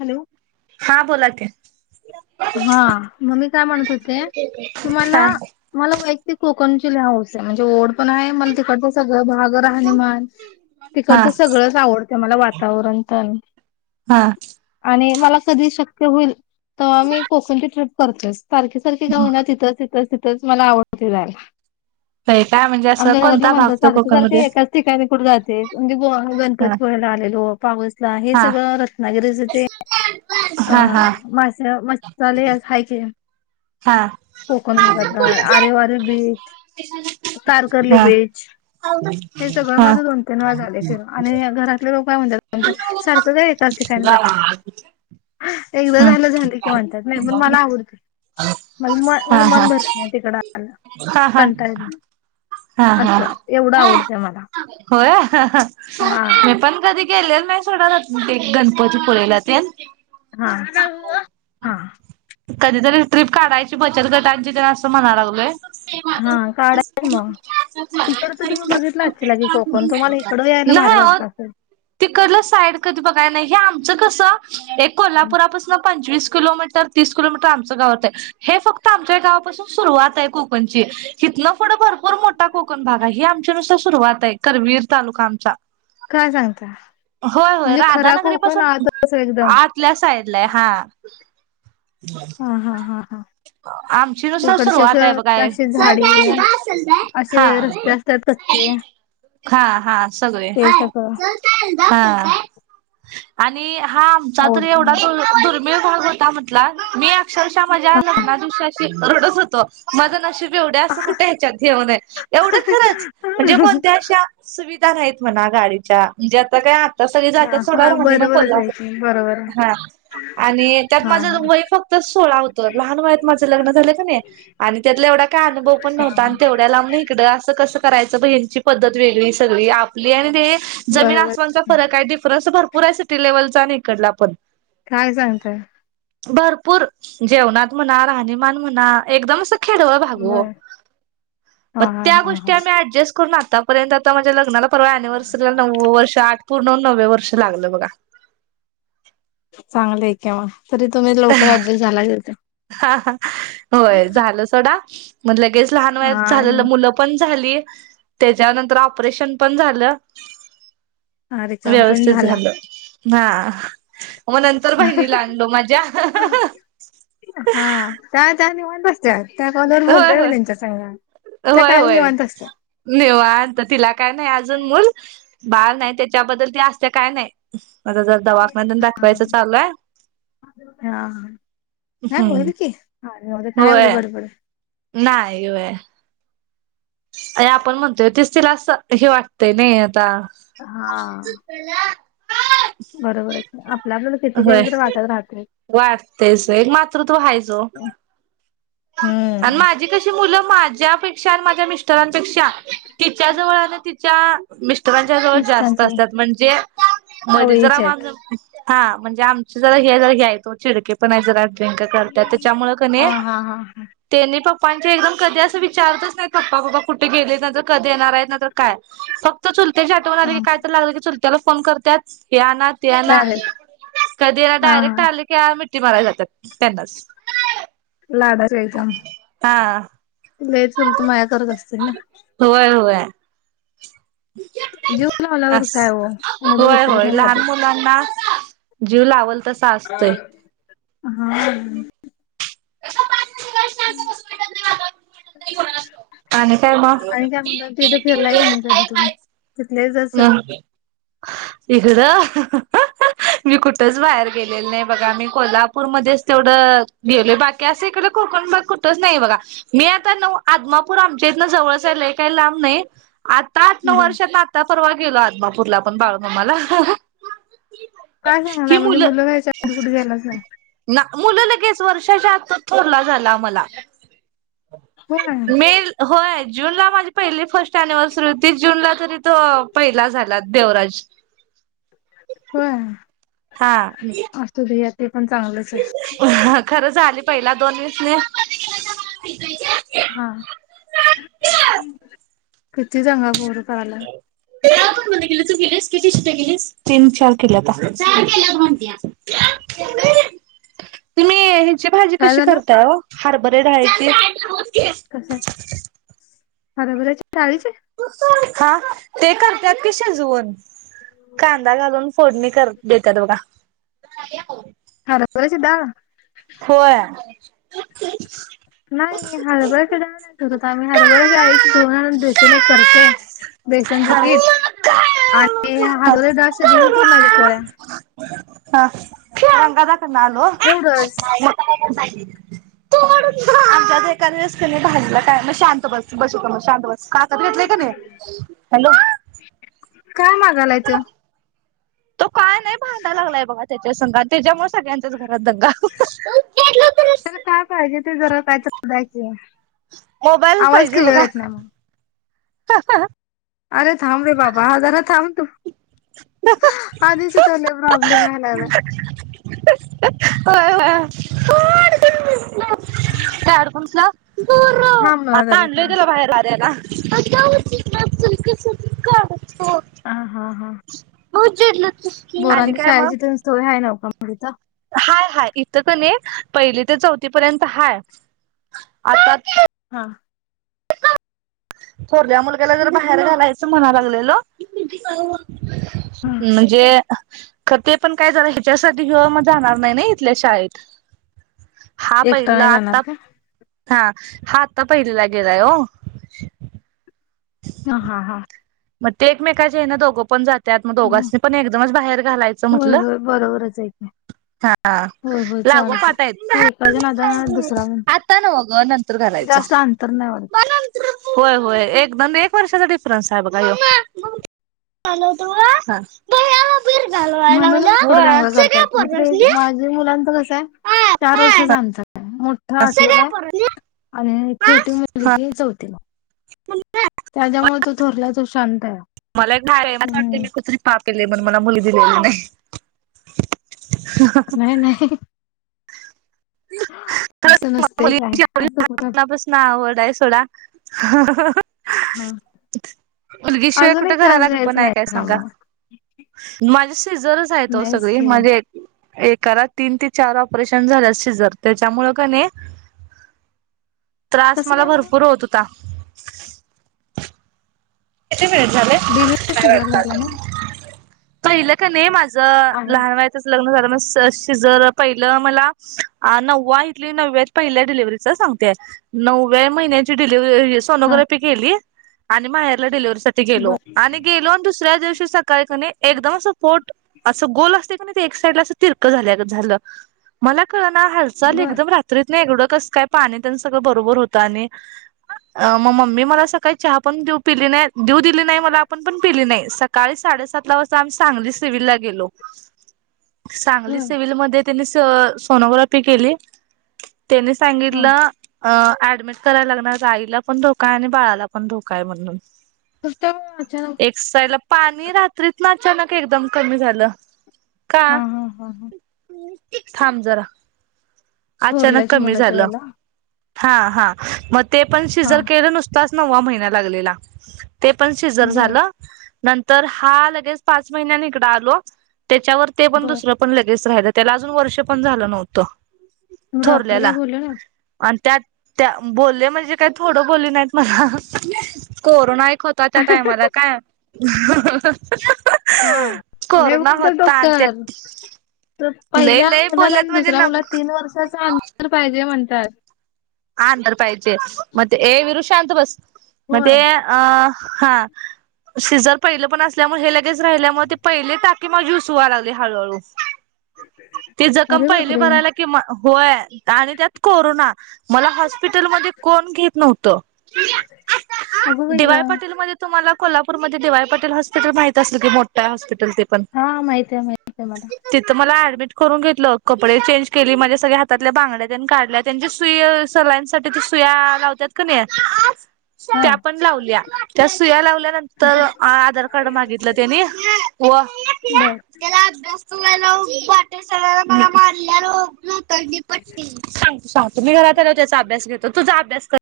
Hello हा बोलायच हा मग मी काय म्हणते होते तुम्हाला हा मला ती कोकणची लय हौस आहे म्हणजे ओड पण आहे मला तिकडच सगळं भाग राहणीमान हा तिकडचं सगळच च आवडतं मला वातावरण पण हा आणि मला कधी शक्य होईल तर आम्ही कोकणची ट्रीप करतेस सारखी सारखी का होईना तिथं तिथ तेच मला आवडते जायला होय का आमच्या घरातले म्हणतात सारखे सारखे एकाच ठिकाणी कुठे जातेस म्हणजे गोवा हा गणपतीपुळेला आलेलो पावसला हे हा सगळं रत्नागिरीच इथे अ हा हा हा मासे मच्छी चालेल आहे की हा हा कोकण हा भागातला हा आरेवारी बीच कार करली बीच हे सगळं माझं दोन तीन वेळा झालेय फिरून आणि घरातले लोक काय म्हणतात तुमच सारखं काय येत असता तिला राहू दे एकदा झालं झालंय म्हणताय नाही पण मला आवडते म हा म मन भरत नाही तिकड आल्यावर हा आ हा आ हा असं एवढं हा आवडतं मला होय य हा मी पण कधी गेले नाही सोडून जात ते गणपती पुळेला तेन हा आ हा आ कधीतरी ट्रीप काढायची बचत गटांची असं म्हणा लागलोय. हा काढा की मग, तिकड तर तुम्ही बघितला असशीला की कोकण तुम्हाला इकडं यायला भारी वाटत असेल हया साइड कधी बघाय नाय हे आमच कस ते कोल्हापूरपासून पंचवीस किलोमीटर तीस किलोमीटर आमंच गावात येतय हे फक्त आमच्या गावापासून सुरवात हाय. म्हणजे हितनं पुढं भरपूर मोठा कोकण भाग आहे ही आमची नुसती सुरुवात हाय ताई करवीर तालुका आमचा काय सांगताय. होय होय राधानगरी पासून एकदम आतल्या साइडला आहे हा हम्म हम्म हम्म हम्म आमची नुसत तिकडचे अस सुरुवात आहे बघा असे झाडीई असे हा. रस्ते असतात कच्चे ते अ हा आ हा आ सगळे हा आ आणि हा आमचा तर आवडते ऐवढा म दुर्मिळ, मी एक भाग असा होता म्हटला मी अक्षरशः माझ्या लग्ना दिवशीशी अशी रडत होतो. माझं नशीब एवढ्या असं कठे ह्याच्यात घेऊन आहे एवढं खरंच म्हणजे कोणत्या अशा सुविधा काय माहित नाही म्हणा गाडीच्या म्हणजे आता काय तर सगळी जातात सोडायला हा मग मि ना बरोबरच आहे कोल्हापूर की बरोबर मग हा आणि त्यात हा माझं हा वय फक्त सोळा होतं लहान वयात माझं लग्न झालं आणि त्यातला एवढा काय अनुभव पण नव्हता आणि तेवढ्या लांब न इकडं असं कस करायच ह्याची पद्धत वेगळी सगळी आपली आणि ते जमीन बरोबर आसनचा फरक आहे डिफरन्स भरपूर पुऱ्या सिटी लेव्हलचा नाही इकडला पण काय सांगतय. भरपूर जेवणात म्हणा राहणीमान म्हणा एकदम खेडवळ भाग हो बर प हा हा त्या हा हा गोष्टी आम् अडजस्ट करून आतापर्यंत आ माझ्या लग्नाला परवा अनिव्हर्सरीला नव्व वर्ष आठ, पूर्ण नववे वर्ष लागलं बघा. चांगलं आहे केव्हा तरी तुम्ही लवकर ऍडजस्ट झाला. होय झालं सोडा म्हण लगेच लहान वया झालेलं हा मुलं पण झाली त्याच्यानंतर औपरेशन पण झालं. रिकाम पण व्यवस्थित झाला झालं. हा मग नंतर बहिणीला आणलो माझ्या हा त्या च निवांत असत्यात म्या कॉलवर होय बोलतय मी होय त्यांच्या सग होय होय निवांत तिला काय नाही अजून मूल बाळ नाही त्याच्या त्याबद्दल त असते काय नाही माझ जर दवाखून दाखवायच चालूय. हा नाही हम्म होईल की काय एव्हडी होय. गडबड नाही ये आहे. अ आपण म्हणतोय तस तला असं हे वाटतय नाही आता हा बरोबर आपल्या आपलं किती होय. केलं तररी वाटत राहते. वाटतेच एक मातृत्व हायच ओ आणि हम्म माझी कशी मुलं माझ्यापेक्षा आणि माझ्या मिस्टरांपेक्षा तिच्या जवळ आणि तिच्या मिस्टरांच्या जवळ जास्त मिस्टरांचे असतात म्हणजे मध जरा चवळीचे मा आहेत. हा म्हणजे आमचे जरा हे जर घ्यायचो चिडके पण आहे जरा करत त्याच्यामुळे हा क हा हा त्यानी् पप्पांचे एकदम कधी असं विचारतच नाही पप्पा बापा कुठे गेले नंतर कधी येणार आहे नंतर काय फक्त... चुलत्याच्या आठवण आले हा की काय तर लागलं की चुलतला फोन करत्यात.. त्या ना त्या ना डायरेक्ट कधी ना हा डायरेक्ट हा आले की... मिठी माराय जातात त्यांनाच... लाडाचय का हा तचल तर माया करत असतील ना... होय होय जीव लावल्यावर अस काय हो मुलं होय विसरत होय नाही बघा ते लहान मुलांना... जीव लावल तसा असतोय.. हा... [unintelligible] हम्म.... आणि काय मग आणि काय म्हणत तथ फिरलाय काी नाही कधी तुम्ही तिथल्या... हम् इकड... मी कुठच बाहेर गेलेल नाही बघा आम्ही कोल्हापूरमध्येच तेवढं गेलोय बाकी असं इकडे... कोकण कुठच नाही बघा मी आता न आदमापूर आमच्या इथनं जवळच हाय काही लांब नाही... आता आठ नऊ बर वर्षातना आता परवा गेलो आदमापूरला आपण बाळूमामाला.... काय सांगायलाय म्हणजे मुलं घ्यायच्या आधी कुठे घ्यायलाच नाही.... पाच वर्षाच्या आतच ठरला झाला मला... होय मे होय जूनला माझी पहिली फर्स्ट अनिव्हर्सरी होती जूनला तरी.. त पहिला झालात देवराज.. हा... हा... चांगलंच आहे खरं झाली पहिला दोन वीस न.. हा किती सांगा पोर... पहिला.. तू किती शिट्या केलीस तीन चार किल्यात चार केल्या म्हणते.. [unintelligible] त्याची भाजी कशी झालं करताय हरभरे ढाळीची... कशाची हरभऱ्याच्या डाहाळीची... हा ते करतात की शिजवून कांदा घालून फोडणी... देतात बघा.... हरभऱ्याची डाळ... होय.... नाही हरभऱ्याच्या डाळ नाही. करत आम्ही हरभराची डाळ आईच दळून आणून हा बेसून करते.. बेसनचे पीठ आणि हरभरा डाळ शिजवून पुरणाच्या पोळ्या... हा रंगा दा कडून आलो.. [unintelligible] एवढंच. शहाणा आहे ना आहेस की नाही मग शांत बस बस शांत बस... काखत घेतलं की नाही, हॅलो.... काय मागायलाय तो... तो काय नाही भांडा लागलाय बघा त्याच्या संग आणि त्याच्यामुळे सगळ्याचाच.. काय पाहिजे ते जरा कायतर द्या की... आवाज क्लिअर येत नाही.... हा ह... अरे थांब रे बाबा जरा थांब... आधीच इथं ह्याला प्रॉब्लेम याय लागलाय... होय... थांब ना आता जरा आणलय थांब तुला बाहेर वाऱ्याला.. कसतरी काड.... ह हा हा... उचलून... पोरांच्या शाळेची तीन सोय आहे नवका मग तिथं हाय हाय इथं का नाही पहिली ते चौथी पर्यंत हाय आता हा थोरल्या मुलग्याला जरा बाहेर घालायचं म्हणा लागलेलो म्हणजे खर ते पण काय झालं ह्याच्यासाठी मग जाणार नाही ना इथल्या शाळेत हा एकटा पहिला नाही जाणार आता काय? हा हा आत्ता पहिली ला गेलाय ओ ह हा हा मग ते एकमेकाचे ह्याने दोघं पण जातात त्यात मग दोघांसनी पण एकदमच बाहेर घालायचं होय म्हटलं. होय बरोबरच आहे की. हा होय होय लागो चालते पाठ आहेत ते एकाच्या नादानं ना, दुसरा म्हण आता न्हवं ग नंतर घालायच जास्त अंतर नाही वाढत होय होय वर्षाचा डिफरनस आहे बघा म्हणूनच एवढं दंगा करतात, माझ्या मुलांच कसं आहे चार वर्षाचं अंतर आहे. मोठा आठविला आहे आणि छोटी मुलगी ती चौथीला त्याच्यामुळे तो थोरला आहे तो शांत आहे मला एक वाट हम्म मी कुठेतरी पाप केले म्हणून पण मला मुलगी दिलेली नाही नाही नाही असं नसते काय मुलीची आवड असं कुठं लहानपणापासून आवड आहे सोडा हा मुलगी शिवाय अजून कुठे एक चान्स घराला घरपण घ्यायचं आहे नाही काय का सांगा मग माझे सीझरच आहेत ओ नाहीच सगळी हे माझे एकाला तीन ते चार ऑपरेशन झाले अस सिजर त्याच्यामुळे की नाही त्रास कसं मला काय बरं भरपूर होत होता मि झाले डिलिव्हरी नाही सिझर झाला वाटत ना त इल का नाही माझं आहे लहान वयाचंच लग्न झा जर पहिलं मला नव्वा इथले नवव्यात पहिल्या डिलिव्हरीच सांगतेय नवव्या महिन्याची डिलिव्ह हा सोनोग्राफी केली आणि माहेरला डिलिव्ह गेलो बर आणि गेलो आणि दुसऱ्या दिवशी स एकदम सोर्ट असं गोल असते क नाही एक साईडला अस तिर्क झालं मला ना हालचाल बर एकदम रात्रीत नाही एवडं कस काय पाणी त्यांना सगळं बरोबर होतं आणि अ मग मम्मी मला सकाळी चहा पण देऊ पिली नाही देऊ दिली नाही मला आपण पण पिली नाही सकाळी साडेसात ला वाजता आम्ही सांगली सिवल ला गेलो सांगली बर सिव्हलमध्येध्ये त्यांनी सोनोग्राफी केली त्यानी हा सांगितलं अ ऍडमिट करायला लागणार आईला पण धोका आहे आणि बाळाला पण धोका आहे म्हणून कसत अच्या ना एक साईडला पाणी रात्रीत ना अचानक एकदम कमी झालं का हा हा हा हा थांब जरा अचानक थोरल्याच्या कमी मुलाच्या झालं वेळेला हा हा मग ते पण हा शिजल केलं नुसतच नववा महिना लागलेला ते पण शिजर बर झालं नंतर हा लगेच पाच महिन्या नििकडा आलो त्याच्यावर ते पण बर दुसरं पण लगेच राहिलं त्याला अजून वर्ष पण झालं नव्हतं तुही डॉक्टर काय थोरल्याला बोलल ना आणि त्यात त्या बोलले म्हणजे काही थोड बोल नाहीत मला कोरोना ख होत त्या काय मला काय हा लय कोरोना बोलतात होता अत डॉक्टर तर पहिल्या मुलात आणि दुसऱ्या मुलात तीन वर्षाच अंतर पाहिजे म्हणतात आंदर पाहिजे म ते हे विरुशांत बस म होय ते अ हा शिजर पहिलं पण असल्यामुळे हे लगेच राहिल्यामुळे ते पहिले टाकी माझी उस लागले हळूहळू ती जखम अरे पहिली बापरे भरायला कि होय आणि त्यात कोरोना मला हा पिटल म कोण घेत नव्हत अगं बाई दिवाय गं पाटील म तुम्हाला कोल्हापूरमध्ये दिवाय पटे हॉस्पिट माती असल की मोठा हॉस्िटल पण हा माहित आहे माहित आहे मला तिथ मला ट करून घेतलं कपडे चेंज केली म्हणजे सगळ्या हातल्या बांड्या त्यांनी काढल्या त्यांच्या सुय सलांसाठी सुया लावतात का नाही हा त्या पण लावल्या त्या सुया लावल्यानंतर आधार कार्ड मागितलं त्यानी ब बर त्याला तुमला वाटे सराला म मारल्यालात पट्ट घरात त्याचा अभ्यास घेतो तुझा अभ्यास कर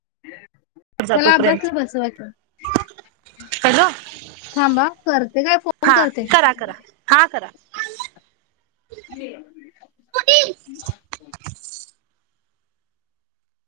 जा त्याला असला तोपर्यंत बसवायचं हॅलो थांबा कर हा करा करा हा करा ह